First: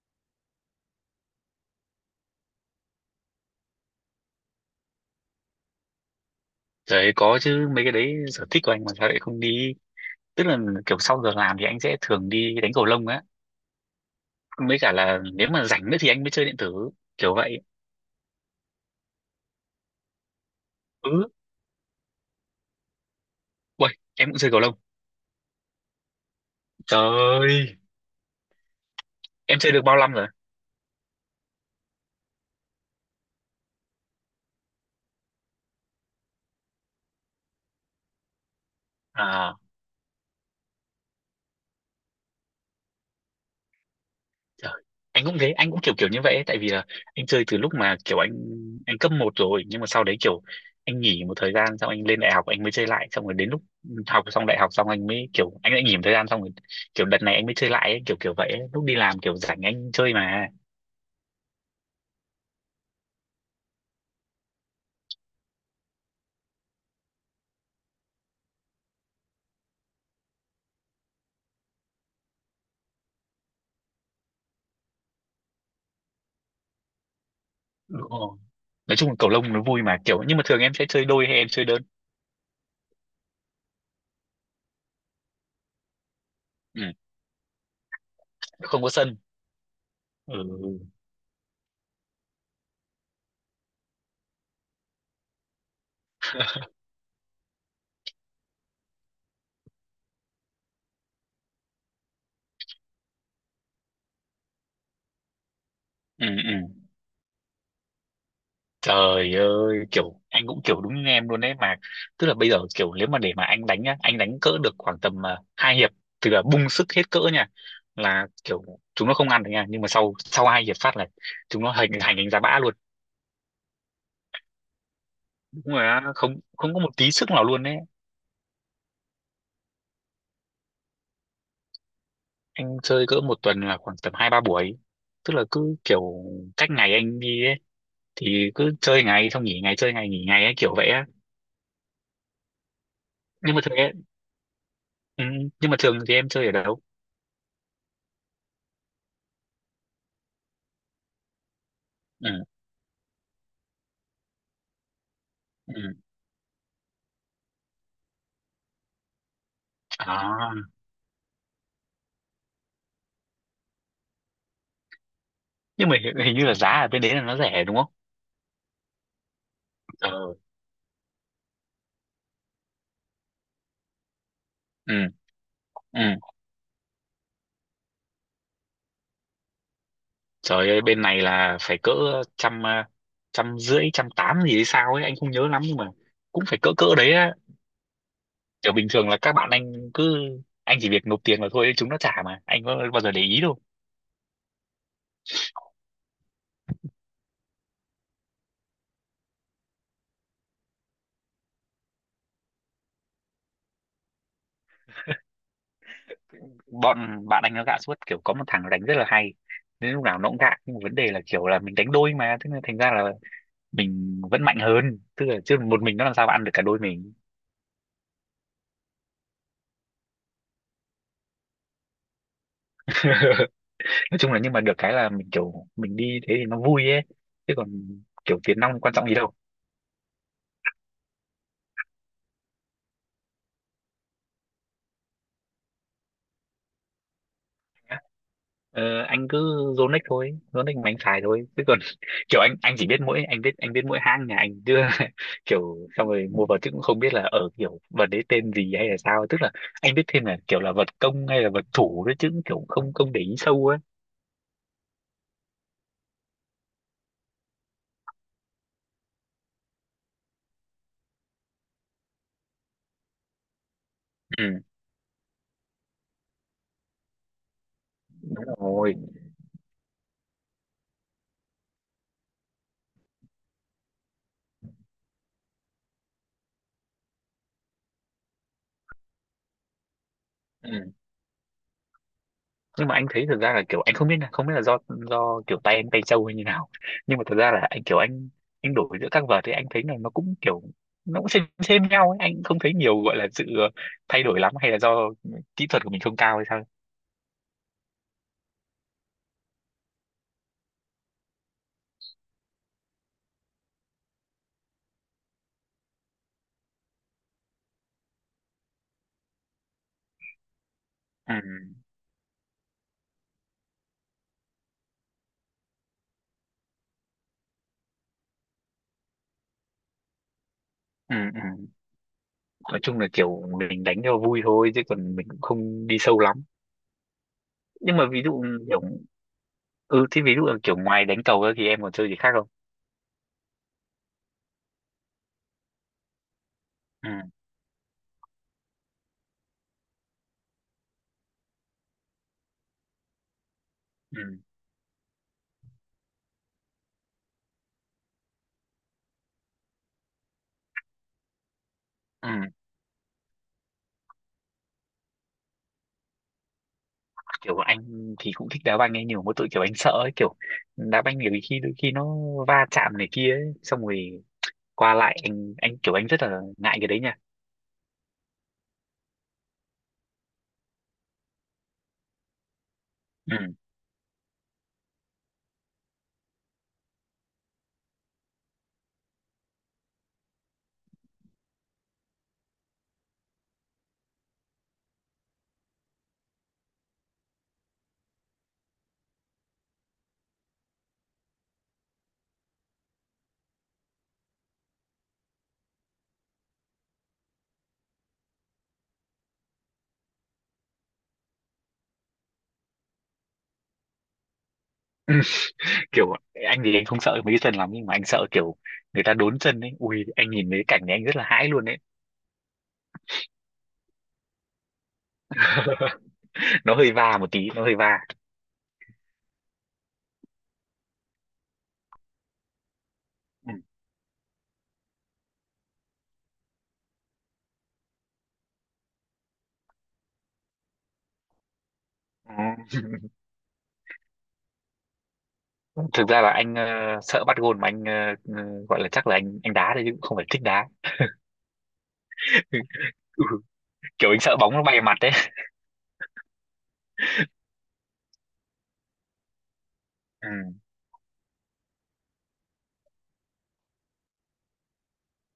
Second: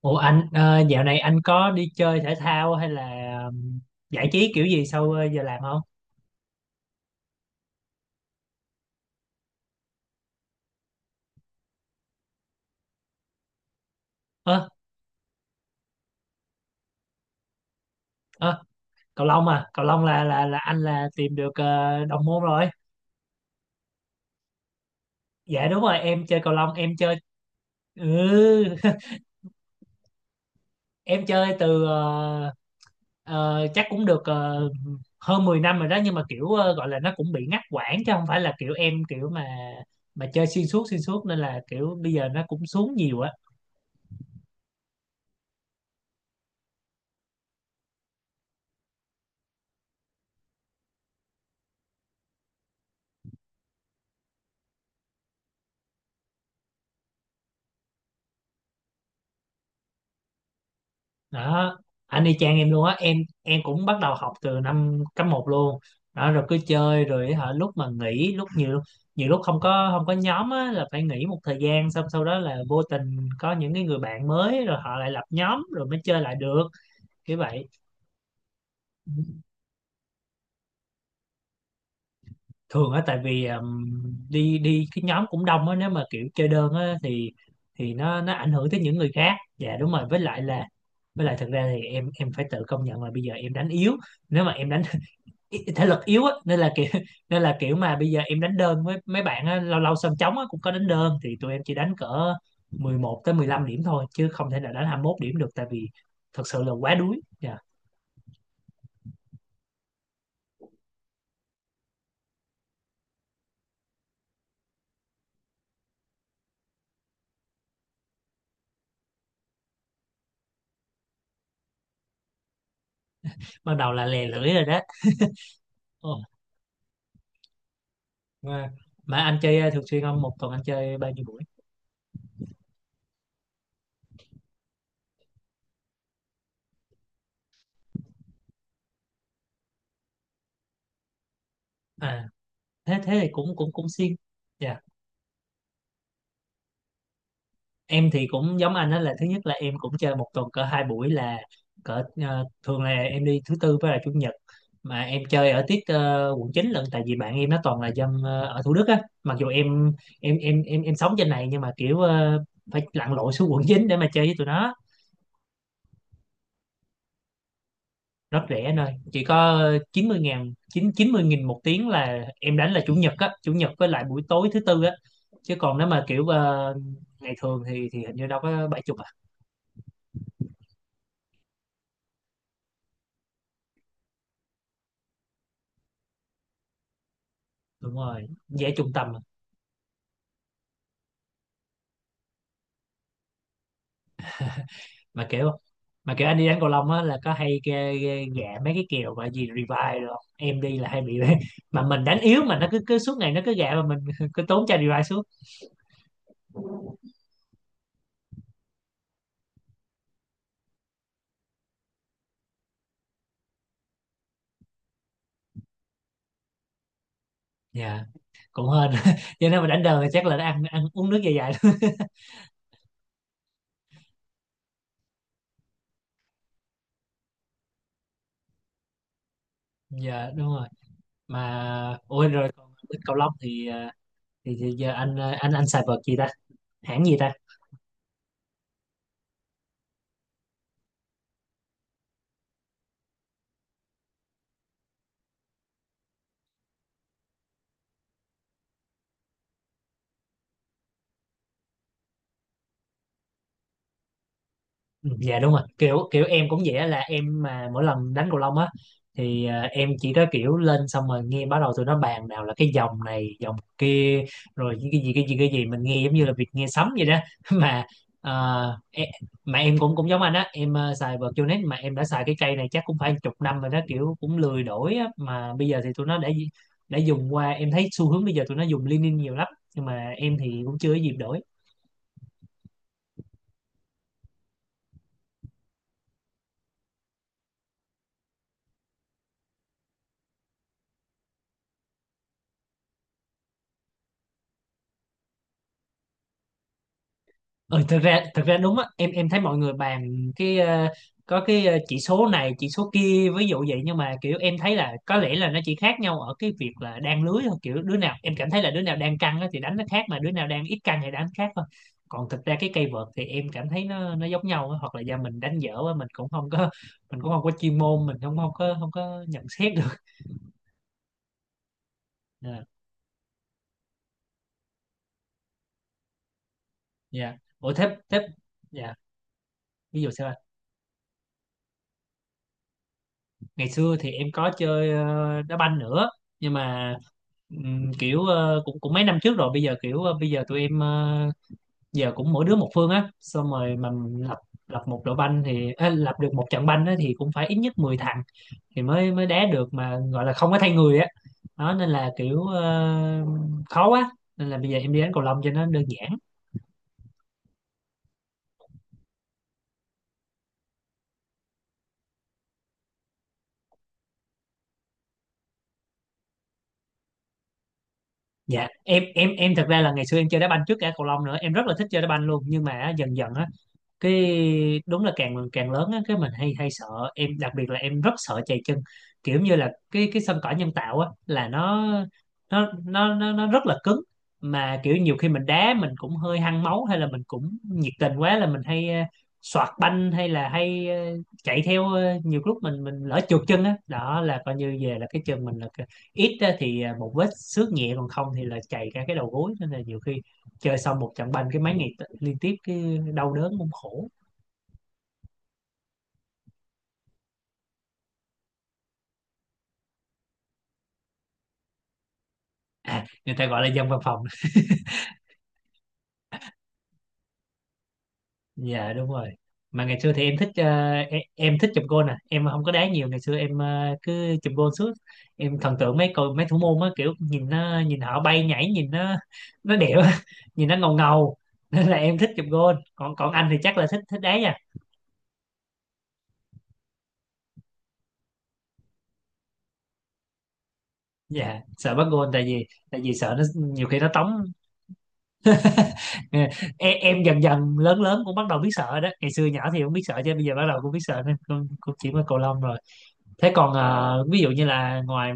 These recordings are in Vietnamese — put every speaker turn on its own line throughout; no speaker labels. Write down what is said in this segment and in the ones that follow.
Ủa anh, dạo này anh có đi chơi thể thao hay là ừm, giải trí kiểu gì sau giờ làm không?
Đấy, có chứ, mấy cái đấy sở thích của anh mà sao lại không đi. Tức là kiểu sau giờ làm thì anh sẽ thường đi đánh cầu lông á,
Ơ
mới cả là nếu mà rảnh nữa thì anh mới chơi điện tử kiểu vậy.
ơ cầu lông à, cầu lông là anh là
Ừ.
tìm được đồng môn rồi.
Uầy, em cũng chơi cầu lông.
Dạ đúng rồi, em chơi cầu lông, em chơi,
Trời ơi,
ừ.
em chơi được bao năm rồi?
Em chơi từ chắc cũng được, hơn 10 năm rồi đó, nhưng mà kiểu gọi là nó cũng bị ngắt quãng, chứ không phải là kiểu em kiểu
À.
mà chơi xuyên suốt, nên là kiểu bây giờ nó cũng xuống nhiều á.
Trời, anh cũng thế, anh cũng kiểu kiểu như vậy ấy, tại vì là anh chơi từ lúc mà kiểu anh cấp một rồi, nhưng mà sau đấy kiểu anh nghỉ một thời gian, xong anh lên đại học anh mới chơi lại, xong rồi đến lúc học xong đại học xong anh mới kiểu anh lại nghỉ một thời gian, xong rồi kiểu đợt này anh mới chơi lại ấy, kiểu kiểu vậy ấy. Lúc đi làm kiểu rảnh anh chơi mà.
Đó, anh y chang em luôn á. Em cũng bắt đầu học từ năm cấp một luôn, đó rồi cứ chơi rồi hả, lúc mà nghỉ lúc nhiều, nhiều lúc không có nhóm á là phải nghỉ một thời gian, xong sau đó là vô tình có những cái người bạn mới, rồi họ lại lập nhóm rồi mới chơi lại được, kiểu vậy.
Đúng rồi. Nói chung là cầu lông nó vui mà kiểu, nhưng mà thường em sẽ chơi đôi hay em chơi đơn?
Thường á, tại vì đi đi cái nhóm cũng đông á, nếu mà kiểu chơi đơn
Ừ.
á thì thì nó ảnh hưởng tới
Không có
những người
sân.
khác. Dạ đúng rồi, với lại là,
Ừ.
với lại thực ra thì em phải tự công nhận là bây giờ em đánh yếu. Nếu mà em đánh thể lực yếu á, nên là kiểu nên là kiểu mà bây giờ em đánh đơn với mấy bạn á, lâu lâu sân trống á, cũng có đánh đơn, thì tụi em chỉ đánh cỡ 11 tới 15 điểm thôi, chứ không thể nào đánh 21 điểm được, tại vì
Ừ,
thật
ừ.
sự là quá đuối. Dạ,
Trời ơi, kiểu anh cũng kiểu đúng như em luôn đấy mà. Tức là bây giờ kiểu nếu mà để mà anh đánh nhá, anh đánh cỡ được khoảng tầm 2 hiệp, tức là bung sức hết cỡ nha, là kiểu chúng nó không ăn được nha, nhưng mà sau sau 2 hiệp phát là chúng nó hành hành đánh giá bã luôn.
bắt đầu là lè lưỡi rồi đó.
Đúng là
Ồ,
không không có một tí sức nào luôn đấy.
mà, mà anh chơi thường xuyên không, một tuần anh chơi bao nhiêu buổi?
Anh chơi cỡ một tuần là khoảng tầm 2-3 buổi. Tức là cứ kiểu cách ngày anh đi ấy, thì cứ chơi ngày xong nghỉ ngày, chơi ngày nghỉ ngày ấy kiểu vậy á.
À, thế thế thì
Nhưng
cũng
mà
cũng
thường
cũng
ấy,
xuyên. Dạ,
ừ, nhưng mà thường thì em chơi ở đâu?
em thì cũng giống anh đó, là thứ nhất là em cũng chơi một tuần cỡ hai buổi, là cỡ
Ừ.
thường là em đi thứ tư với là chủ nhật. Mà em chơi ở tiết
Ừ.
quận 9 lận, tại vì bạn em nó toàn là dân ở Thủ Đức á, mặc dù em em
À.
em em em sống trên này nhưng mà kiểu phải lặn lội xuống quận 9 để mà chơi với tụi nó.
Nhưng mà hình như là giá ở bên đấy là nó rẻ đúng không?
Rất rẻ anh ơi, chỉ có chín mươi
Ờ,
ngàn, chín chín mươi nghìn một tiếng là em đánh, là chủ nhật á, chủ nhật với lại buổi tối thứ tư á.
ừ,
Chứ còn nếu
ừ.
mà kiểu ngày thường thì hình như đâu có bảy chục à.
Trời ơi, bên này là phải cỡ trăm trăm rưỡi trăm tám gì hay sao ấy, anh không nhớ lắm, nhưng mà cũng phải cỡ cỡ đấy á.
Đúng rồi,
Kiểu
dễ
bình
trung
thường
tâm.
là các bạn anh cứ anh chỉ việc nộp tiền vào thôi, chúng nó trả mà anh có bao giờ để ý đâu.
Mà kiểu, mà kiểu anh đi đánh cầu lông á, là có hay ghê, ghê, gạ mấy cái kèo mà gì revive rồi không? Em đi là hay bị mà mình đánh yếu, mà nó cứ cứ suốt ngày nó cứ gạ mà mình cứ tốn chai revive suốt.
Bọn bạn anh nó gạ suốt, kiểu có một thằng đánh rất là hay nên lúc nào nó cũng gạ, nhưng mà vấn đề là kiểu là mình đánh đôi mà, thế nên thành ra là mình vẫn mạnh hơn, tức là chứ một mình nó làm sao mà ăn được cả đôi mình.
Dạ cũng hên cho nên mà đánh đời thì chắc là nó ăn, ăn uống nước dài dài thôi.
Nói chung là nhưng mà được cái là mình kiểu mình đi thế thì nó vui ấy, chứ còn kiểu tiền nong quan trọng gì đâu.
Dạ đúng rồi. Mà ôi rồi, còn bên cầu lông thì thì giờ anh, anh xài vợt gì ta, hãng gì ta?
Ờ, anh cứ Yonex thôi, Yonex mà anh xài thôi, chứ còn kiểu anh chỉ biết mỗi anh biết mỗi hãng nhà anh chứ. Kiểu xong rồi mua vào chứ cũng không biết là ở kiểu vật đấy tên gì hay là sao, tức là anh biết thêm là kiểu là vật công hay là vật thủ đấy chứ, cũng kiểu không không để ý sâu ấy.
Ừ, dạ đúng rồi, kiểu kiểu em cũng vậy á, là em mà mỗi lần đánh cầu lông á thì, à, em chỉ có kiểu lên xong rồi nghe, bắt đầu tụi nó bàn nào là cái dòng này dòng kia,
Ừ,
rồi những cái gì mình nghe giống như là việc nghe sấm vậy đó. Mà
đúng rồi.
em, mà em cũng cũng giống anh á, em à, xài Botanic, mà em đã xài cái cây này chắc cũng phải chục năm rồi đó, kiểu cũng lười đổi á. Mà bây giờ thì tụi nó đã dùng qua, em thấy xu hướng bây giờ tụi nó dùng Linen nhiều lắm, nhưng mà em thì
Ừ.
cũng chưa có dịp đổi.
Nhưng mà anh thấy thật ra là kiểu anh không biết nha, không biết là do kiểu tay anh tay trâu hay như nào, nhưng mà thật ra là anh kiểu anh đổi giữa các vợt thì anh thấy là nó cũng kiểu nó cũng xem nhau ấy. Anh không thấy nhiều gọi là sự thay đổi lắm, hay là do kỹ thuật của mình không cao hay sao.
Ừ, thực ra đúng á, em thấy mọi người bàn cái có cái chỉ số này chỉ số kia ví dụ vậy, nhưng mà kiểu em thấy là có lẽ là nó chỉ khác nhau ở cái việc là đan lưới thôi, kiểu đứa nào em cảm thấy là đứa nào đang căng á thì đánh nó khác, mà đứa nào đang ít căng thì đánh
Ừ,
khác thôi. Còn thực ra cái cây vợt thì em cảm thấy nó giống nhau á, hoặc là do mình đánh dở á, mình cũng không có chuyên môn, mình không không có không có nhận xét được.
ừ, ừ.
Ờ,
Nói chung là kiểu mình đánh cho vui thôi chứ còn mình cũng không đi sâu lắm.
dạ ủa thế
Nhưng mà ví
thế
dụ, kiểu,
dạ, ví
ừ
dụ
thì
sao
ví
anh?
dụ là kiểu ngoài đánh cầu ra thì em còn chơi gì khác không?
Ngày xưa thì em có chơi đá banh nữa, nhưng mà
Ừ,
kiểu cũng, cũng mấy năm trước rồi, bây giờ kiểu bây giờ tụi em, giờ cũng mỗi đứa một phương á, xong rồi mà
ừ,
lập lập một đội banh thì á, lập được một trận banh á, thì cũng phải ít nhất 10 thằng thì mới mới đá được, mà gọi là không có thay người á, đó nên là
ừ.
kiểu khó quá, nên là bây giờ em đi đánh cầu lông cho nó đơn giản.
Kiểu anh thì cũng thích đá banh ấy nhiều, mỗi tội kiểu anh sợ ấy, kiểu đá banh nhiều khi đôi khi nó va chạm này kia ấy, xong rồi qua lại anh kiểu anh rất là ngại cái đấy nha.
Dạ em, em thật ra là ngày xưa em chơi đá banh trước cả cầu lông nữa, em rất là thích chơi đá banh luôn, nhưng mà á, dần dần á
Ừ.
cái, đúng là càng càng lớn á cái mình hay, hay sợ. Em đặc biệt là em rất sợ chày chân, kiểu như là cái sân cỏ nhân tạo á là nó rất là cứng, mà kiểu nhiều khi mình đá mình cũng hơi hăng máu, hay là mình cũng nhiệt tình quá là mình hay soạt banh, hay là hay chạy theo, nhiều lúc mình lỡ trượt chân á, đó là coi như về là cái chân mình là cái-, ít á thì một vết xước nhẹ, còn không thì là chày cả cái đầu gối, nên là nhiều khi chơi xong một trận banh cái mấy ngày liên tiếp cái đau đớn cũng khổ.
Kiểu anh thì anh không sợ mấy cái chân lắm, nhưng mà anh sợ kiểu người ta đốn chân ấy, ui anh nhìn mấy cái cảnh này anh rất là hãi luôn ấy.
À, người ta gọi là dân văn phòng.
Nó hơi va một tí nó hơi va.
Dạ đúng rồi. Mà ngày xưa thì em thích em thích chụp gôn nè, em không có đá nhiều, ngày xưa
Ừ.
em cứ chụp gôn suốt. Em thần tượng mấy mấy thủ môn á, kiểu nhìn nó, nhìn họ bay nhảy, nhìn nó đẹp á, nhìn nó ngầu ngầu. Nên là em thích
Ừ.
chụp gôn. Còn còn anh thì chắc là thích thích đá nha.
Thực ra là anh sợ bắt gôn mà anh ờ, gọi là chắc là anh đá thôi, chứ cũng không phải thích đá.
Dạ sợ bắt gôn, tại vì
Ừ.
sợ nó nhiều khi
Kiểu
nó
anh sợ
tống.
bóng nó bay vào mặt đấy.
Ờ, em dần dần lớn lớn cũng bắt đầu biết sợ đó, ngày xưa nhỏ thì không biết sợ,
Ừ.
chứ bây giờ bắt đầu cũng biết sợ, nên cũng, cũng chỉ có cầu lông rồi. Thế còn ví dụ như là ngoài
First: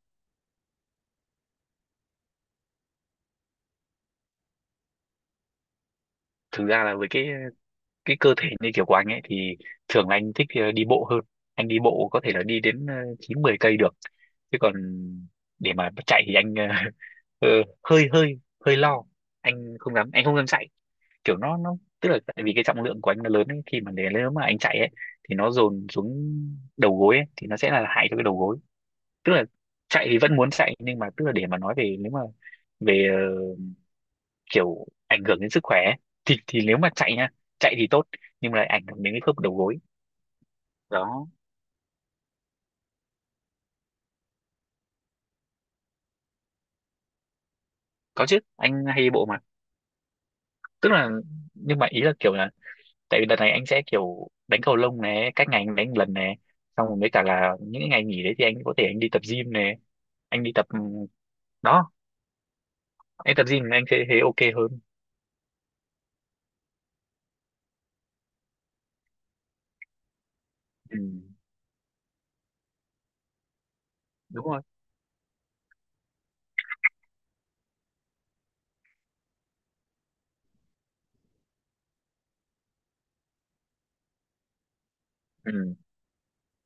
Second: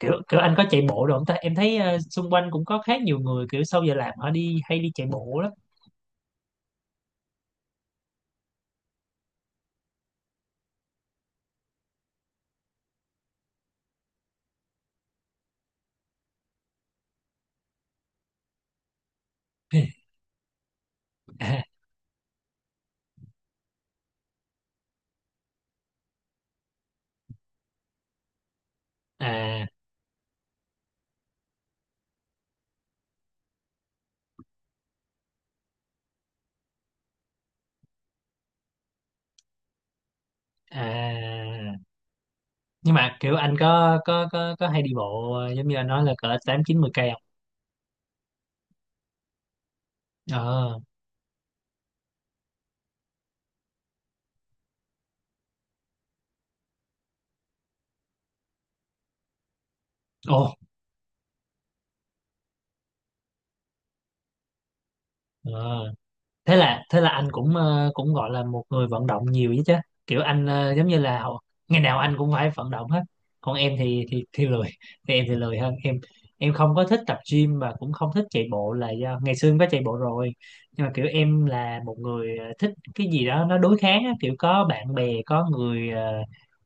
kiểu kiểu anh có chạy bộ rồi không ta, em thấy xung quanh cũng có khá nhiều người kiểu sau giờ làm họ đi, hay đi chạy bộ lắm.
Thực ra là với cái cơ thể như kiểu của anh ấy thì thường là anh thích đi bộ hơn. Anh đi bộ có thể là đi đến 9-10 cây được, chứ còn để mà chạy thì anh ờ, hơi hơi hơi lo, anh không dám chạy. Kiểu
À,
nó tức là tại vì cái trọng lượng của anh nó lớn ấy, khi mà để nếu mà anh chạy ấy thì nó dồn xuống đầu gối ấy, thì nó sẽ là hại cho cái đầu gối. Tức là
à,
chạy thì vẫn muốn chạy, nhưng mà tức là để mà nói về nếu mà về kiểu ảnh hưởng đến sức khỏe ấy. Thì nếu mà chạy nha, chạy thì tốt nhưng mà lại ảnh hưởng đến cái khớp đầu gối. Đó,
à. Nhưng mà kiểu anh có có hay đi bộ giống như anh nói là cỡ tám chín mười cây không?
có chứ, anh hay đi bộ mà.
Ờ,
Tức là nhưng mà ý là kiểu là tại vì đợt này anh sẽ kiểu đánh cầu lông này cách ngày anh đánh một lần này, xong rồi với cả là những cái ngày nghỉ đấy thì anh có thể anh đi tập gym này,
ồ,
anh đi tập, đó, anh tập gym anh sẽ thấy ok hơn.
ờ. Thế là anh cũng cũng gọi là một người vận động nhiều chứ chứ, kiểu anh giống
Ừ,
như là ngày nào anh cũng phải vận động hết. Còn em thì thì
đúng rồi.
lười, thì em thì lười hơn em không có thích tập gym và cũng không thích chạy bộ, là do ngày xưa em có chạy bộ rồi, nhưng mà kiểu em là một người thích cái gì đó nó đối kháng á, kiểu có bạn bè có
Ừ.
người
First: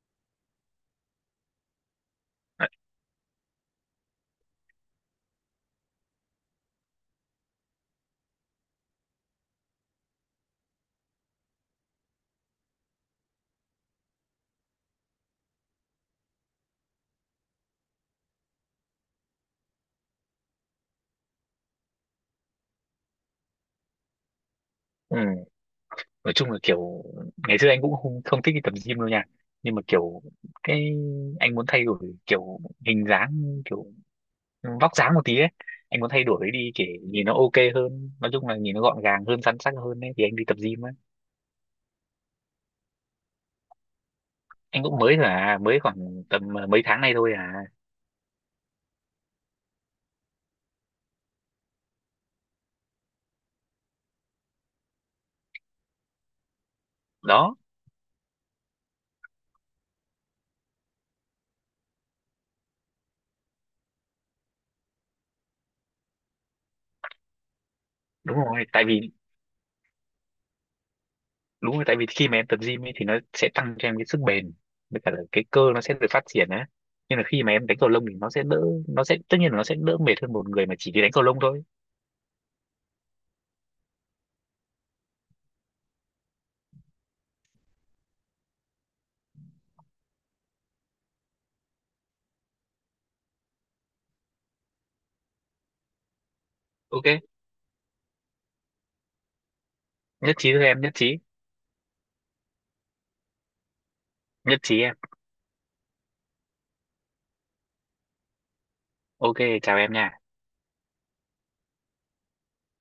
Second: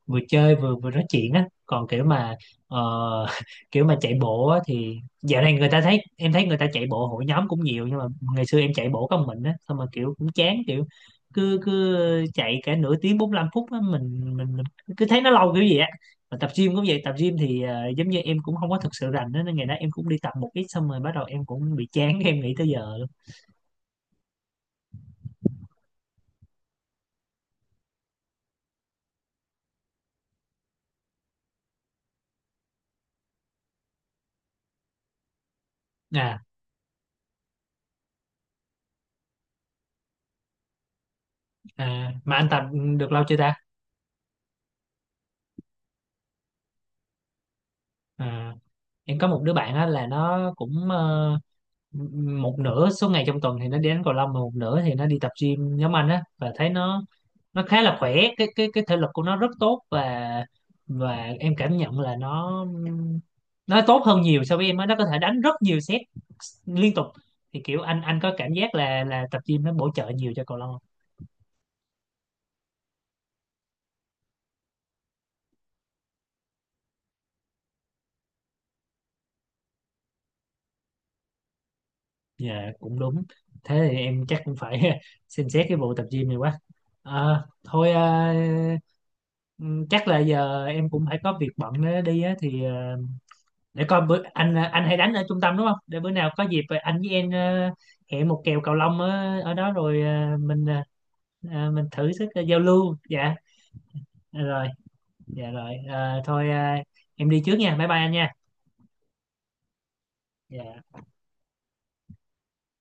vừa chơi vừa vừa nói chuyện á, còn kiểu mà ờ, kiểu mà chạy bộ á, thì dạo này người ta thấy, em thấy người ta chạy bộ hội nhóm cũng nhiều, nhưng mà ngày xưa em chạy bộ có một mình á, xong mà kiểu cũng chán, kiểu cứ cứ chạy cả nửa tiếng 45 phút á, mình cứ thấy nó lâu kiểu gì á. Mà tập gym cũng vậy, tập gym thì giống như em cũng không có thực sự rành á, nên ngày đó em cũng đi tập một ít, xong rồi bắt đầu em cũng bị chán, em nghỉ tới giờ luôn.
Ừ. Nói chung là kiểu ngày xưa anh cũng không thích đi tập gym đâu nha, nhưng mà kiểu cái anh muốn thay đổi kiểu hình dáng, kiểu vóc dáng một tí ấy, anh muốn thay
À,
đổi đi để nhìn nó ok hơn, nói chung là nhìn nó gọn gàng hơn săn sắc hơn ấy thì anh đi tập gym ấy.
à mà anh tập được lâu chưa ta?
Anh cũng mới thôi à, mới khoảng tầm à, mấy tháng nay thôi à.
À, em có một đứa bạn á, là nó cũng một nửa số ngày trong tuần thì nó đi đánh cầu lông, mà một nửa thì nó đi tập gym nhóm anh á, và thấy
Đó,
nó khá là khỏe, cái cái thể lực của nó rất tốt, và em cảm nhận là nó tốt hơn nhiều so với em á, nó có thể đánh rất nhiều set liên tục. Thì kiểu anh có
đúng
cảm
rồi
giác
tại
là
vì
tập gym nó bổ trợ nhiều cho cầu lông không?
đúng rồi tại vì khi mà em tập gym ấy thì nó sẽ tăng cho em cái sức bền, với cả là cái cơ nó sẽ được phát triển á, nhưng là khi mà em đánh cầu lông thì nó sẽ tất nhiên là nó sẽ đỡ mệt hơn một người mà chỉ đi đánh cầu lông thôi.
Dạ, cũng đúng, thế thì em chắc cũng phải xem xét cái vụ tập gym này quá. Ờ, thôi chắc là giờ em cũng phải có việc bận đó đi á, thì để coi bữa anh hay đánh ở trung tâm đúng không, để bữa nào có dịp anh với
Ok.
em hẹn một kèo cầu lông ở, ở đó rồi,
Nhất trí thôi em, nhất trí.
mình thử sức, giao lưu. Dạ
Nhất
rồi,
trí em.
dạ rồi. Ờ, thôi em đi trước nha, bye bye anh nha.
Ok. Chào em nha.
Dạ.